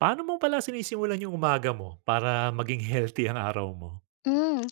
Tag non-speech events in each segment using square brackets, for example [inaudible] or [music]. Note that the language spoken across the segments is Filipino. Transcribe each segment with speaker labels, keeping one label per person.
Speaker 1: Paano mo pala sinisimulan yung umaga mo para maging healthy ang araw mo?
Speaker 2: Hmm,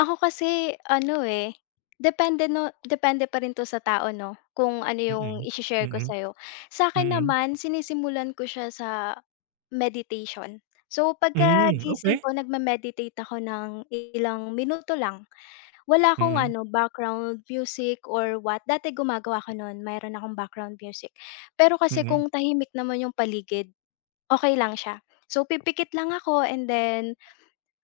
Speaker 2: Ako kasi ano, eh, depende 'no, depende pa rin 'to sa tao, 'no, kung ano yung
Speaker 1: Mm,
Speaker 2: i-she-share ko
Speaker 1: mm,
Speaker 2: sa'yo. Sa akin
Speaker 1: mm,
Speaker 2: naman sinisimulan ko siya sa meditation. So,
Speaker 1: hmm, okey.
Speaker 2: pagkagising ko nagme-meditate ako ng ilang minuto lang. Wala akong
Speaker 1: Mm,
Speaker 2: ano, background music or what. Dati gumagawa ako no'n, mayroon akong background music. Pero kasi
Speaker 1: mm,
Speaker 2: kung tahimik naman yung paligid, okay lang siya. So, pipikit lang ako, and then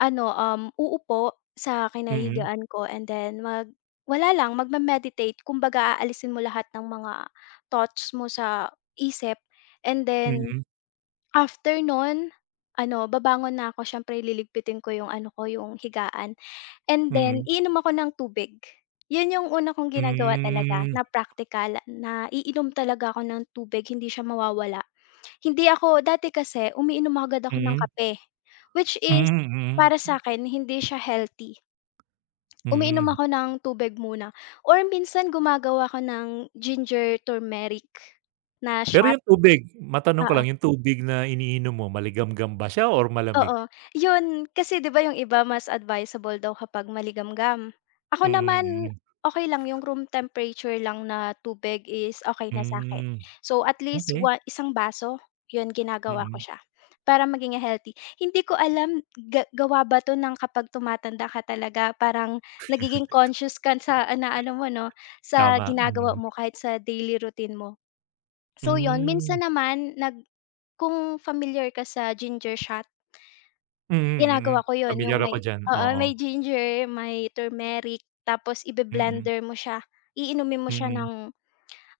Speaker 2: ano, uupo sa
Speaker 1: mm,
Speaker 2: kinahigaan ko, and then wala lang, magme-meditate, kumbaga aalisin mo lahat ng mga thoughts mo sa isip, and then
Speaker 1: mm,
Speaker 2: after nun, ano, babangon na ako, siyempre liligpitin ko yung ano ko, yung higaan, and then
Speaker 1: mm,
Speaker 2: iinom ako ng tubig. Yun yung una kong ginagawa talaga
Speaker 1: hmm, mm,
Speaker 2: na praktikal, na iinom talaga ako ng tubig, hindi siya mawawala. Hindi ako dati, kasi umiinom agad ako ng
Speaker 1: mm,
Speaker 2: kape, which is,
Speaker 1: mm,
Speaker 2: para sa'kin hindi siya healthy. Umiinom
Speaker 1: hmm.
Speaker 2: ako ng tubig muna, or minsan gumagawa ako ng ginger turmeric na
Speaker 1: Pero
Speaker 2: shot,
Speaker 1: yung tubig, matanong ko
Speaker 2: oo.
Speaker 1: lang, yung tubig na iniinom mo maligamgam ba siya or malamig?
Speaker 2: Oo, yun kasi 'di ba yung iba mas advisable daw kapag maligamgam. Ako
Speaker 1: Mm,
Speaker 2: naman,
Speaker 1: mm,
Speaker 2: okay lang yung room temperature lang na tubig is okay na sa akin.
Speaker 1: hmm,
Speaker 2: So at least,
Speaker 1: okey.
Speaker 2: isang baso, yun ginagawa ko
Speaker 1: Mm,
Speaker 2: siya para maging healthy. Hindi ko alam gawa ba 'to ng kapag tumatanda ka talaga, parang nagiging conscious ka sa na ano mo, 'no, sa
Speaker 1: tama,
Speaker 2: ginagawa
Speaker 1: mm,
Speaker 2: mo kahit sa daily routine mo. So yun,
Speaker 1: hmm,
Speaker 2: minsan naman kung familiar ka sa ginger shot.
Speaker 1: mm, mm.
Speaker 2: Ginagawa ko 'yun, yung
Speaker 1: Pamilyar ako
Speaker 2: may
Speaker 1: diyan,
Speaker 2: oo,
Speaker 1: oo.
Speaker 2: may ginger, may turmeric, tapos
Speaker 1: Mm,
Speaker 2: ibe-blender mo siya. Iinumin mo siya
Speaker 1: mm,
Speaker 2: ng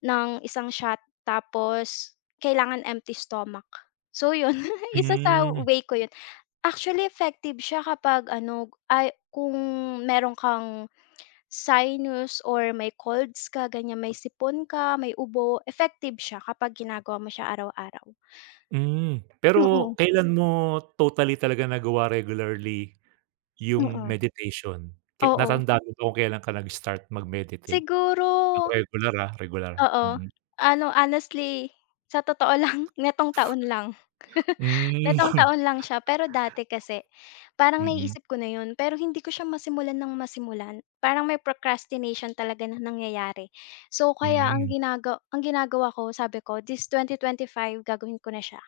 Speaker 2: ng isang shot, tapos kailangan empty stomach. So 'yun, [laughs] isa sa
Speaker 1: hmm.
Speaker 2: way ko 'yun. Actually, effective siya kapag ano, ay, kung meron kang sinus or may colds ka ganyan, may sipon ka, may ubo, effective siya kapag ginagawa mo siya araw-araw.
Speaker 1: Hmm, pero
Speaker 2: Mm,
Speaker 1: kailan mo totally talaga nagawa regularly yung
Speaker 2: mm,
Speaker 1: meditation? Ke
Speaker 2: oo.
Speaker 1: natandaan mo ba kung kailan ka nag-start mag-meditate
Speaker 2: Siguro.
Speaker 1: ng regular, ah, regular?
Speaker 2: Oo.
Speaker 1: Mm.
Speaker 2: Ano, honestly, sa totoo lang, [laughs] nitong taon lang. [laughs]
Speaker 1: Hmm, mm,
Speaker 2: Nitong taon
Speaker 1: [laughs]
Speaker 2: lang siya, pero dati kasi parang naiisip ko na 'yun, pero hindi ko siya masimulan ng masimulan. Parang may procrastination talaga na nangyayari. So, kaya
Speaker 1: mm,
Speaker 2: ang ginagawa ko, sabi ko, "This 2025 gagawin ko na siya."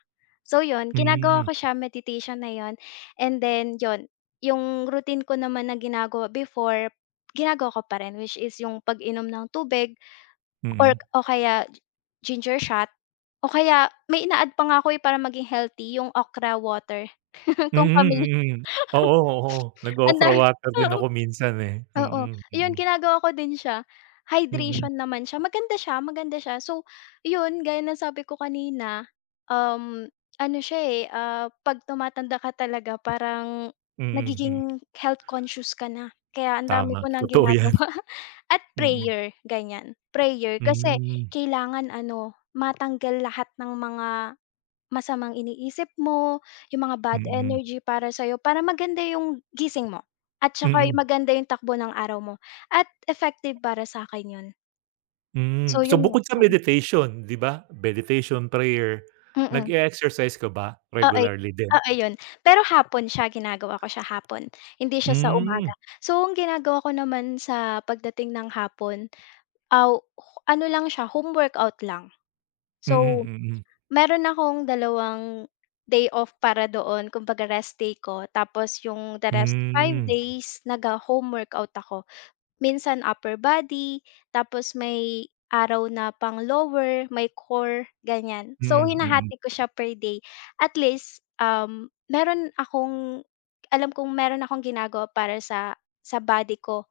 Speaker 2: So 'yun, ginagawa
Speaker 1: hmm,
Speaker 2: ko siya, meditation na 'yun, and then 'yun, yung routine ko naman na ginagawa before, ginagawa ko pa rin, which is yung pag-inom ng tubig.
Speaker 1: mm.
Speaker 2: O kaya ginger shot, o kaya may ina-add pa nga ako, eh, para maging healthy yung okra water, [laughs] kung
Speaker 1: Mm,
Speaker 2: pamilya.
Speaker 1: mm.
Speaker 2: [laughs]
Speaker 1: Oo, oo,
Speaker 2: Ang
Speaker 1: nag-okra
Speaker 2: dami.
Speaker 1: water din
Speaker 2: Oo.
Speaker 1: ako minsan, eh.
Speaker 2: Oo,
Speaker 1: Mm,
Speaker 2: yun
Speaker 1: mm,
Speaker 2: ginagawa ko din siya.
Speaker 1: mm,
Speaker 2: Hydration naman siya, maganda siya, maganda siya. So, yun gaya ng sabi ko kanina, um, ano siya, eh, 'pag tumatanda ka talaga, parang
Speaker 1: mm, mm.
Speaker 2: nagiging health conscious ka na. Kaya ang dami
Speaker 1: Tama,
Speaker 2: ko nang
Speaker 1: totoo
Speaker 2: ginagawa,
Speaker 1: yan.
Speaker 2: [laughs] at
Speaker 1: Mm,
Speaker 2: prayer, ganyan. Prayer kasi
Speaker 1: hmm,
Speaker 2: kailangan ano, matanggal lahat ng mga masamang iniisip mo, yung mga bad
Speaker 1: mm,
Speaker 2: energy para sa'yo, para maganda yung gising mo at saka
Speaker 1: mm.
Speaker 2: yung maganda yung takbo ng araw mo, at effective para sa'kin yun. So
Speaker 1: Hmm, so
Speaker 2: yun nga.
Speaker 1: bukod sa
Speaker 2: Mm,
Speaker 1: meditation, 'di ba? Meditation, prayer,
Speaker 2: mm,
Speaker 1: nag-e-exercise ka ba
Speaker 2: oo,
Speaker 1: regularly din?
Speaker 2: oo yun. Pero hapon siya, ginagawa ko siya hapon, hindi siya sa
Speaker 1: Hmm,
Speaker 2: umaga. So ang ginagawa ko naman sa pagdating ng hapon, aw, ano lang siya, home workout lang.
Speaker 1: mm,
Speaker 2: So,
Speaker 1: mm.
Speaker 2: meron akong 2 day off para doon, kumbaga rest day ko, tapos yung the rest 5
Speaker 1: Hmm,
Speaker 2: days nagho-home workout ako. Minsan upper body, tapos may araw na pang lower, may core, ganyan. So
Speaker 1: mm, mm,
Speaker 2: hinahati ko siya per day. At least, meron akong alam kong meron akong ginagawa para sa body ko.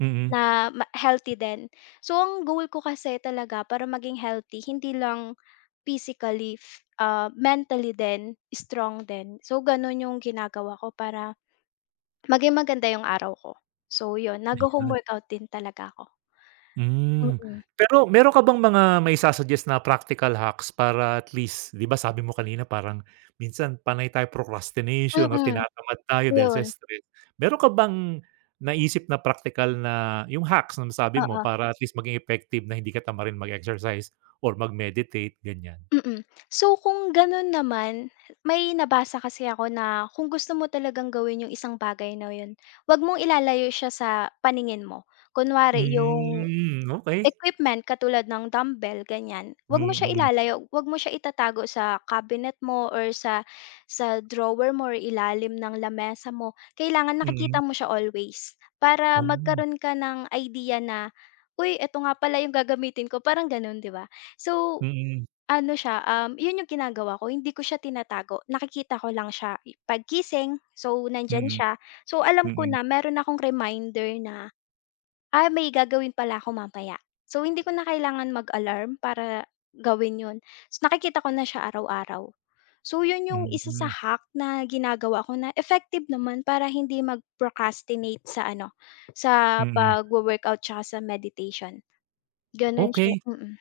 Speaker 1: mm.
Speaker 2: Na ma healthy din. So, ang goal ko kasi talaga para maging healthy hindi lang physically, mentally din, strong din. So, gano'n yung ginagawa ko para maging maganda yung araw ko. So, yun,
Speaker 1: Ayan.
Speaker 2: homeworkout din talaga ako.
Speaker 1: Hmm.
Speaker 2: Mm,
Speaker 1: Pero meron ka bang mga na practical hacks para at least 'di ba sabi mo kanina parang minsan panay tayo procrastination or
Speaker 2: mm,
Speaker 1: tinatamad tayo dahil sa
Speaker 2: yun,
Speaker 1: stress. Meron ka bang naisip na practical na yung hacks na nasabi mo
Speaker 2: oo.
Speaker 1: para at least maging effective na hindi ka tamarin mag-exercise or mag-meditate, ganyan?
Speaker 2: Mm. So kung gano'n naman, may nabasa kasi ako na kung gusto mo talagang gawin yung isang bagay na yun, 'wag mong ilalayo siya sa paningin mo. Kunwari yung
Speaker 1: Hmm, okey.
Speaker 2: equipment katulad ng dumbbell, ganyan,
Speaker 1: Mm,
Speaker 2: 'wag mo siya
Speaker 1: mm.
Speaker 2: ilalayo, 'wag mo siya itatago sa cabinet mo, or sa drawer mo, or ilalim ng lamesa mo. Kailangan nakikita mo siya always, para
Speaker 1: Hmm.
Speaker 2: magkaroon ka ng idea na, "Uy, eto nga pala yung gagamitin ko." Parang gano'n, 'di ba? So,
Speaker 1: Mm,
Speaker 2: ano siya, 'yun yung ginagawa ko, hindi ko siya tinatago, nakikita ko lang siya paggising, so nandiyan
Speaker 1: mm,
Speaker 2: siya. So alam ko
Speaker 1: mm,
Speaker 2: na meron akong reminder na, may gagawin pala ako mamaya. So hindi ko na kailangan mag-alarm para gawin 'yun. So nakikita ko na siya araw-araw. So 'yun yung
Speaker 1: mm,
Speaker 2: isa sa
Speaker 1: mm,
Speaker 2: hack na ginagawa ko na effective naman para hindi mag-procrastinate sa ano, sa
Speaker 1: mm.
Speaker 2: pagwo-workout tsaka sa meditation. Gano'n siya,
Speaker 1: Okey.
Speaker 2: mm.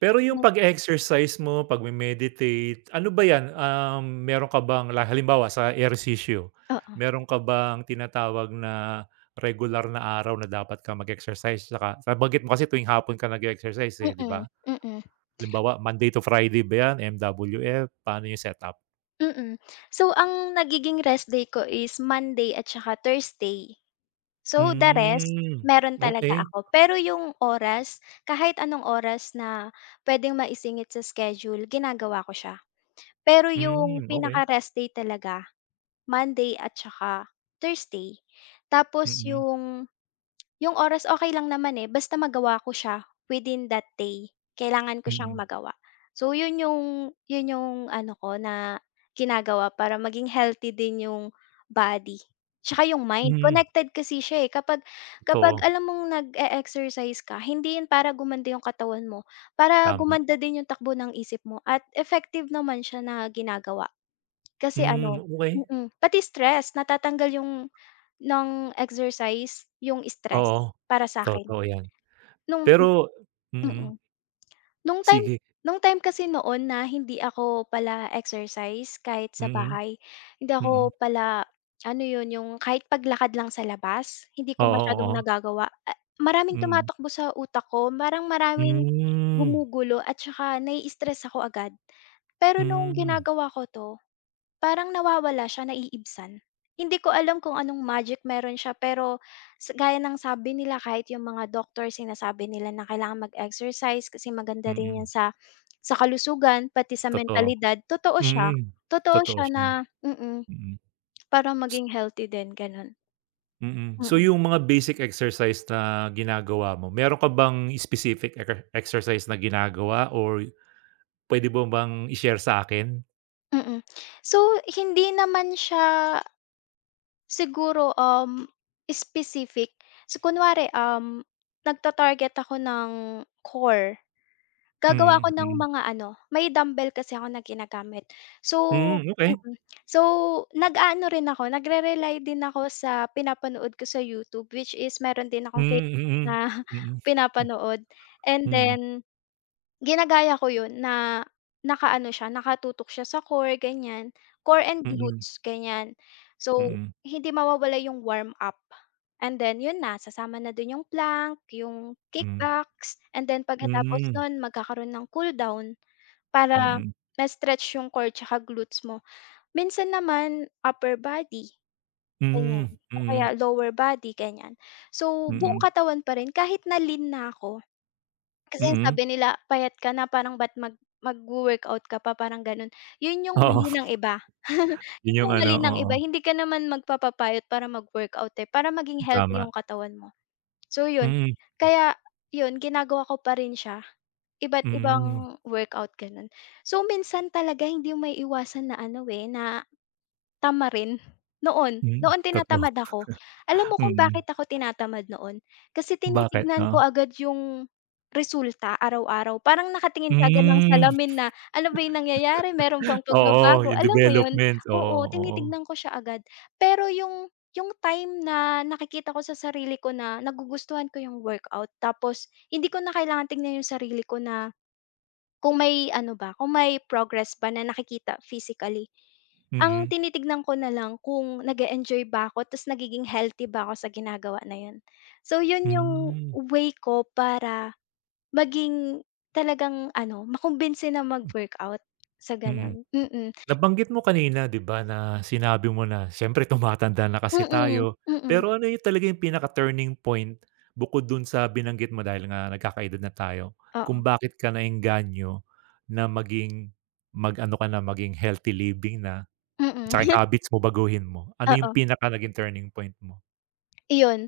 Speaker 1: Pero yung
Speaker 2: Na.
Speaker 1: pag-exercise mo, pag meditate ano ba yan, meron ka bang halimbawa sa ehersisyo, meron ka bang tinatawag na regular na araw na dapat ka mag-exercise tsaka nabanggit mo kasi tuwing hapon ka nag exercise eh, 'di
Speaker 2: Mm,
Speaker 1: ba?
Speaker 2: mm,
Speaker 1: Halimbawa Monday to Friday ba yan, MWF, paano yung setup?
Speaker 2: mm. So, ang nagiging rest day ko is Monday at saka Thursday. So, the rest,
Speaker 1: Hmm,
Speaker 2: meron talaga
Speaker 1: okay,
Speaker 2: ako. Pero yung oras, kahit anong oras na puwedeng maisingit sa schedule, ginagawa ko siya. Pero
Speaker 1: hmm, okey.
Speaker 2: yung
Speaker 1: Mm, okay.
Speaker 2: pinaka-rest day talaga, Monday at saka Thursday. Tapos
Speaker 1: Mm-mm.
Speaker 2: yung oras okey lang naman, eh, basta magawa ko siya within that day, kailangan ko siyang
Speaker 1: Mm-mm. Mm.
Speaker 2: magawa. So, yun yung ano ko na ginagawa para maging healthy din yung body, tsaka yung mind.
Speaker 1: Hmm,
Speaker 2: Connected kasi siya, eh, kapag kapag
Speaker 1: totoo,
Speaker 2: alam mong nag-e-exercise ka, hindi yun para gumanda yung katawan mo, para
Speaker 1: tama.
Speaker 2: gumanda din yung takbo ng isip mo, at effective naman siya na ginagawa. Kasi
Speaker 1: Hmm,
Speaker 2: ano,
Speaker 1: okey.
Speaker 2: pati stress natatanggal yung ng exercise yung stress
Speaker 1: Oo,
Speaker 2: para sa'kin
Speaker 1: totoo yan.
Speaker 2: nung
Speaker 1: Pero mm,
Speaker 2: mm. Nung time
Speaker 1: sige.
Speaker 2: nung time kasi noon na hindi ako pala exercise kahit sa
Speaker 1: Mm,
Speaker 2: bahay, hindi
Speaker 1: mm.
Speaker 2: ako pala ano yun, yung kahit paglakad lang sa labas hindi ko
Speaker 1: Oo,
Speaker 2: masyadong
Speaker 1: oo.
Speaker 2: nagagawa. Ah, maraming
Speaker 1: Mm.
Speaker 2: tumatakbo sa utak ko, parang maraming
Speaker 1: Hmm,
Speaker 2: gumugulo at saka nai-stress ako agad. Pero nung
Speaker 1: hmm,
Speaker 2: ginagawa ko 'to, parang nawawala siya, naiibsan. Hindi ko alam kung anong magic meron siya, pero sa gaya ng sabi nila, kahit yung mga doctor sinasabi nila na kailangan mag-exercise, kasi maganda rin yan
Speaker 1: mm.
Speaker 2: sa kalusugan pati sa
Speaker 1: Totoo.
Speaker 2: mentalidad, totoo siya.
Speaker 1: Mm,
Speaker 2: Totoo
Speaker 1: totoo
Speaker 2: siya na
Speaker 1: siya,
Speaker 2: mm,
Speaker 1: mm.
Speaker 2: para maging healthy din gano'n.
Speaker 1: Mm. So
Speaker 2: Mm,
Speaker 1: yung mga basic exercise na ginagawa mo, meron ka bang specific exercise na ginagawa or puwede mo bang i-share sa'kin?
Speaker 2: mm. So hindi naman siya siguro, specific. So kunware, nagta-target ako ng core. Gagawa ako
Speaker 1: Mm,
Speaker 2: ng
Speaker 1: mm.
Speaker 2: mga ano, may dumbbell kasi ako na ginagamit. So,
Speaker 1: Hmm, okey.
Speaker 2: mm. So, nag-aano rin ako, nagre-rely din ako sa pinapanood ko sa YouTube, which is meron din akong favorite na
Speaker 1: Mm,
Speaker 2: [laughs]
Speaker 1: mm.
Speaker 2: pinapanood, and
Speaker 1: Mm,
Speaker 2: then ginagaya ko 'yun na nakaano siya, nakatutok siya sa core ganiyan, core and
Speaker 1: mm,
Speaker 2: glutes ganiyan. So,
Speaker 1: mm,
Speaker 2: hindi mawawala yung warm up, and then 'yun na sasama na dun yung plank, yung
Speaker 1: mm,
Speaker 2: kickbacks, and then pagkatapos
Speaker 1: hmm,
Speaker 2: nun magkakaroon ng cool down para
Speaker 1: mm.
Speaker 2: ma-stretch yung core tsaka glutes mo. Minsan naman upper body
Speaker 1: Hmm,
Speaker 2: ganiyan,
Speaker 1: mm,
Speaker 2: o
Speaker 1: mm,
Speaker 2: kaya lower body ganiyan. So, buong
Speaker 1: mm.
Speaker 2: katawan pa rin kahit na lean na ako. Kasi
Speaker 1: Mm.
Speaker 2: sabi nila payat ka na, parang ba't magwo-workout ka pa, parang gano'n. 'Yun yung
Speaker 1: Oo,
Speaker 2: mali ng
Speaker 1: [laughs]
Speaker 2: iba. [laughs]
Speaker 1: yun
Speaker 2: 'Yun
Speaker 1: yung
Speaker 2: yung
Speaker 1: ano,
Speaker 2: mali ng
Speaker 1: oo.
Speaker 2: iba, hindi ka naman magpapapayat para mag-workout, eh, para maging healthy yung
Speaker 1: Tama.
Speaker 2: katawan mo. So 'yun,
Speaker 1: Mm,
Speaker 2: kaya 'yun ginagawa ko pa rin siya, iba't
Speaker 1: mm,
Speaker 2: ibang workout gano'n. So minsan talaga hindi maiiwasan na ano, eh, na. Tama rin. Noon,
Speaker 1: mm,
Speaker 2: noon
Speaker 1: totoo,
Speaker 2: tinatamad ako. Alam mo kung
Speaker 1: mm.
Speaker 2: bakit ako tinatamad noon? Kasi
Speaker 1: Bakit
Speaker 2: tinitignan ko
Speaker 1: 'no?
Speaker 2: agad yung resulta araw-araw. Parang nakatingin ka agad ng
Speaker 1: Hmm,
Speaker 2: salamin na, ano ba yung nangyayari, meron bang
Speaker 1: oo,
Speaker 2: pagbabago,
Speaker 1: yung
Speaker 2: alam mo yun?
Speaker 1: development, oo,
Speaker 2: Oo,
Speaker 1: oo,
Speaker 2: tinitignan ko siya agad. Pero yung time na nakikita ko sa sarili ko na nagugustuhan ko yung workout, tapos hindi ko na kailangan tingnan yung sarili ko na kung may ano ba, kung may progress ba na nakikita physically. Ang
Speaker 1: mm,
Speaker 2: tinitignan ko na lang kung nag-e-enjoy ba ako ta's nagiging healthy ba ako sa ginagawa na yun. So yun yung
Speaker 1: hmm,
Speaker 2: way ko para maging talagang ano, makumbinsi na mag-workout sa
Speaker 1: mm.
Speaker 2: gano'n. Mm, mm,
Speaker 1: Nabanggit mo kanina 'di ba na sinabi mo na siyempre tumatanda na kasi tayo,
Speaker 2: mm,
Speaker 1: pero ano yung talaga yung pinaka-turning point bukod dun sa binanggit mo dahil nga nagkakaedad na tayo, kung
Speaker 2: oo,
Speaker 1: bakit ka naengganyo na maging mag-ano ka na, maging healthy living na?
Speaker 2: mm,
Speaker 1: Tsaka yung
Speaker 2: [laughs]
Speaker 1: habits mo baguhin mo. Ano yung
Speaker 2: oo,
Speaker 1: pinaka naging turning point mo?
Speaker 2: iyon.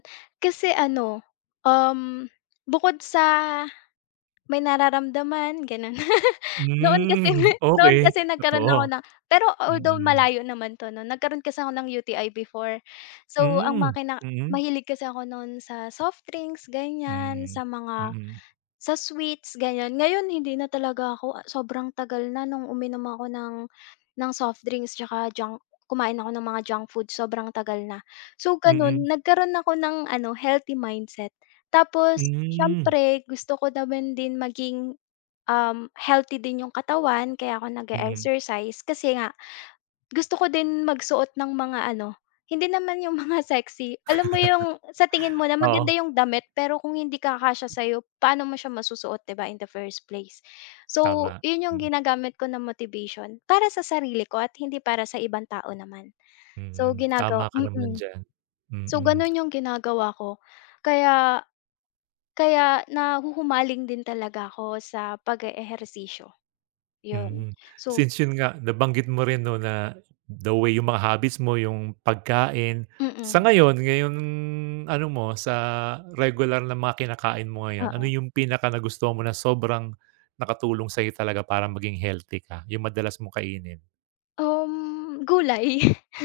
Speaker 2: Kasi ano, um, bukod sa may nararamdaman, gano'n. Noon kasi
Speaker 1: Hmm,
Speaker 2: [laughs] noon
Speaker 1: okey,
Speaker 2: kasi nagkaroon ako
Speaker 1: totoo.
Speaker 2: ng, pero although
Speaker 1: Mm.
Speaker 2: malayo naman 'to, 'no, nagkaroon kasi ako ng UTI before. So, ang
Speaker 1: Hmm,
Speaker 2: makina,
Speaker 1: mm.
Speaker 2: mahilig kasi ako noon sa soft drinks, ganyan,
Speaker 1: Hmm, mm,
Speaker 2: sa sweets, ganyan. Ngayon hindi na talaga ako, sobrang tagal na nung uminom ako ng soft drinks, tsaka kumain ako ng mga junk food, sobrang tagal na. So gano'n,
Speaker 1: mm,
Speaker 2: nagkaroon ako ng ano, healthy mindset. Tapos
Speaker 1: hmm,
Speaker 2: siyempre gusto ko naman din maging, healthy din yung katawan, kaya ako nag
Speaker 1: mm.
Speaker 2: exercise kasi nga gusto ko din magsuot ng mga ano, hindi naman yung [laughs] mga sexy, alam mo yung sa tingin mo na
Speaker 1: Oo,
Speaker 2: maganda yung damit, pero kung hindi kakasya sa'yo, paano mo siya masusuot, 'di ba, in the first place. So,
Speaker 1: tama.
Speaker 2: yun yung
Speaker 1: Mm,
Speaker 2: ginagamit ko na motivation para sa sarili ko at hindi para sa ibang tao naman.
Speaker 1: mm.
Speaker 2: So,
Speaker 1: Tama
Speaker 2: ginagawa,
Speaker 1: ka naman
Speaker 2: mm.
Speaker 1: diyan,
Speaker 2: So,
Speaker 1: mm.
Speaker 2: ganun yung ginagawa ko, kaya kaya nahuhumaling din talaga ako sa pag-eehersisyo. Yun.
Speaker 1: Mm.
Speaker 2: So,
Speaker 1: Since yun nga, nabanggit mo rin 'no na the way yung mga habits mo, yung pagkain. Sa
Speaker 2: mm.
Speaker 1: ngayon, ngayon ano mo, sa regular na mga kinakain mo ngayon, ano
Speaker 2: Oo.
Speaker 1: yung pinaka pinakanagustuhan mo na sobrang nakatulong sa'yo talaga para maging healthy ka, yung madalas mo kainin?
Speaker 2: Gulay. [laughs]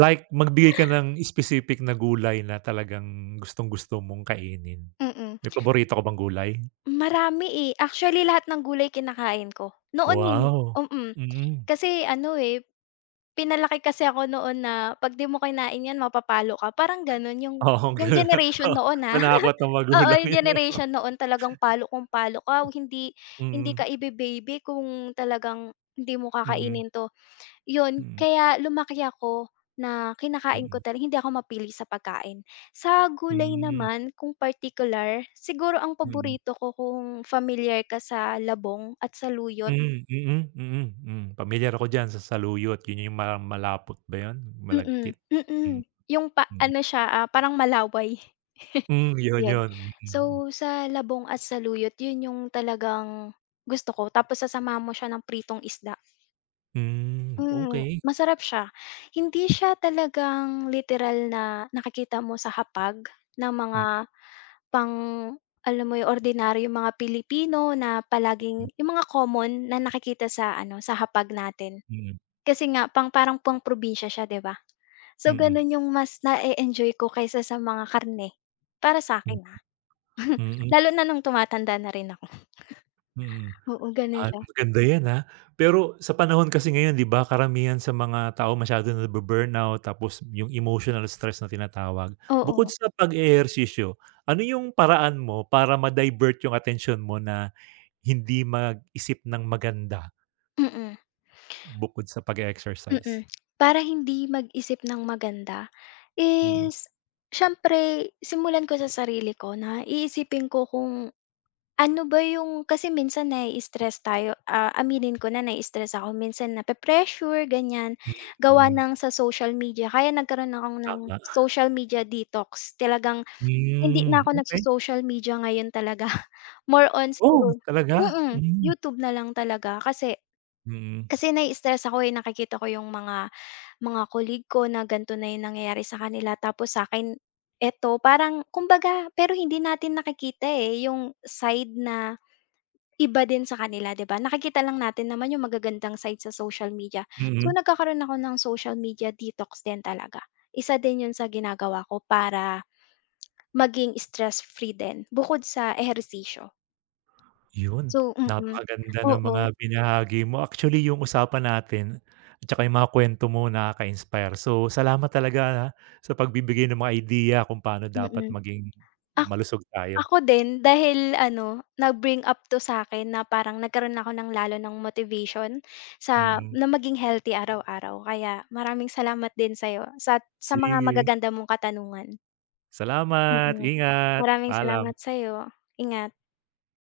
Speaker 1: Like magbigay ka ng specific na gulay na talagang gustong-gusto mong kainin.
Speaker 2: Mm.
Speaker 1: May paborito ka bang gulay?
Speaker 2: Marami, eh. Actually, lahat ng gulay kinakain ko. Noon hin
Speaker 1: Wow!
Speaker 2: mm.
Speaker 1: Mm.
Speaker 2: Kasi ano, eh, pinalaki kasi ako noon na 'pag 'di mo kinain 'yan, mapapalo ka, parang gano'n yung
Speaker 1: Oo, [laughs]
Speaker 2: yung
Speaker 1: gano'n.
Speaker 2: generation
Speaker 1: Oo,
Speaker 2: noon, ah. [laughs]
Speaker 1: manakot na
Speaker 2: Oo,
Speaker 1: magulang
Speaker 2: yung
Speaker 1: yun,
Speaker 2: generation
Speaker 1: [laughs]
Speaker 2: noon talagang palo kung palo ka, hindi hindi ka
Speaker 1: Mm.
Speaker 2: ibe-baby kung talagang hindi mo
Speaker 1: Mm,
Speaker 2: kakainin 'to. Yun,
Speaker 1: mm,
Speaker 2: kaya lumaki ako na kinakain
Speaker 1: mm,
Speaker 2: ko talaga, hindi ako mapili sa pagkain. Sa
Speaker 1: hmm,
Speaker 2: gulay
Speaker 1: mm.
Speaker 2: naman kung particular, siguro ang paborito ko, kung familiar ka sa labong at sa luyot.
Speaker 1: Hmm, mm, mm, hmm. Pamilyar ako diyan sa saluyot, yun yung ma malapot ba yun,
Speaker 2: Mm,
Speaker 1: malagkit?
Speaker 2: mm.
Speaker 1: Mm,
Speaker 2: Yung pa
Speaker 1: mm.
Speaker 2: ano siya, parang malaway,
Speaker 1: Hmm, yun
Speaker 2: yun.
Speaker 1: yun, mm.
Speaker 2: So, sa labong at sa luyot yun yung talagang gusto ko, tapos sasamahan mo siya ng pritong isda.
Speaker 1: Hmm, okey.
Speaker 2: Masarap siya. Hindi siya talagang literal na nakikita mo sa hapag ng mga
Speaker 1: Mm,
Speaker 2: pang alam mo yung ordinaryong mga Pilipino na
Speaker 1: mm,
Speaker 2: palaging yung mga common na nakikita sa ano, sa hapag natin.
Speaker 1: mm,
Speaker 2: Kasi nga parang pang-probinsya siya, 'di ba? So,
Speaker 1: hmm,
Speaker 2: gano'n yung mas na enjoy ko kaysa sa mga karne, para sa akin ah. [laughs]
Speaker 1: mm, mm.
Speaker 2: Lalo na nung tumatanda na rin ako.
Speaker 1: Mm.
Speaker 2: Oo, gano'n
Speaker 1: Ah,
Speaker 2: siya.
Speaker 1: maganda 'yan, ah. Pero sa panahon kasi ngayon 'di ba karamihan sa mga tao masyado na nabu-burnout tapos yung emotional stress na tinatawag. Bukod
Speaker 2: Oo,
Speaker 1: sa pag-eehersisyo, ano yung paraan mo para ma-divert yung atensyon mo na hindi mag-isip ng maganda
Speaker 2: mm.
Speaker 1: bukod sa pag-e-exercise?
Speaker 2: Mm. Para hindi mag-isip ng maganda
Speaker 1: Mm,
Speaker 2: is siyempre simulan ko sa sarili ko na iisipin ko kung ano ba yung, kasi minsan nai-stress tayo, aminin ko na nai-stress ako, minsan nape-pressure, ganyan, gawa
Speaker 1: mm,
Speaker 2: ng sa social media. Kaya nagkaroon ako ng
Speaker 1: tama.
Speaker 2: social media detox. Talagang hindi
Speaker 1: Hmm,
Speaker 2: na ako
Speaker 1: okey.
Speaker 2: nagso-social media ngayon talaga. [laughs] More on
Speaker 1: Oo,
Speaker 2: siguro,
Speaker 1: talaga? Hmm,
Speaker 2: YouTube na lang talaga, kasi
Speaker 1: mm,
Speaker 2: kasi nai-stress ako, eh, nakikita ko yung mga colleague ko na gan'to na yung nangyayari sa kanila, tapos sa akin, eto parang kumbaga, pero hindi natin nakikita, eh, yung side na iba din sa kanila, 'di ba? Nakikita lang natin naman yung magagandang side sa social media. So,
Speaker 1: mm.
Speaker 2: nagkakaroon ako ng social media detox din talaga. Isa din yun sa ginagawa ko para maging stress free din bukod sa ehersisyo.
Speaker 1: Yun,
Speaker 2: So, mm,
Speaker 1: napakaganda ng
Speaker 2: oo,
Speaker 1: mga binahagi mo. Actually, yung usapan natin at saka yung mga kwento mo nakaka-inspire. So, salamat talaga, ha, sa pagbibigay ng mga idea kung paano dapat
Speaker 2: mm.
Speaker 1: maging malusog tayo.
Speaker 2: Ako din dahil ano, nag-bring up 'to sa akin na parang nagkaroon ako ng lalo ng motivation sa
Speaker 1: Mm.
Speaker 2: na maging healthy araw-araw. Kaya maraming salamat din sa'yo sa mga
Speaker 1: Sige,
Speaker 2: magaganda mong katanungan.
Speaker 1: salamat,
Speaker 2: Mm.
Speaker 1: ingat,
Speaker 2: Maraming salamat
Speaker 1: paalam.
Speaker 2: sa'yo. Ingat.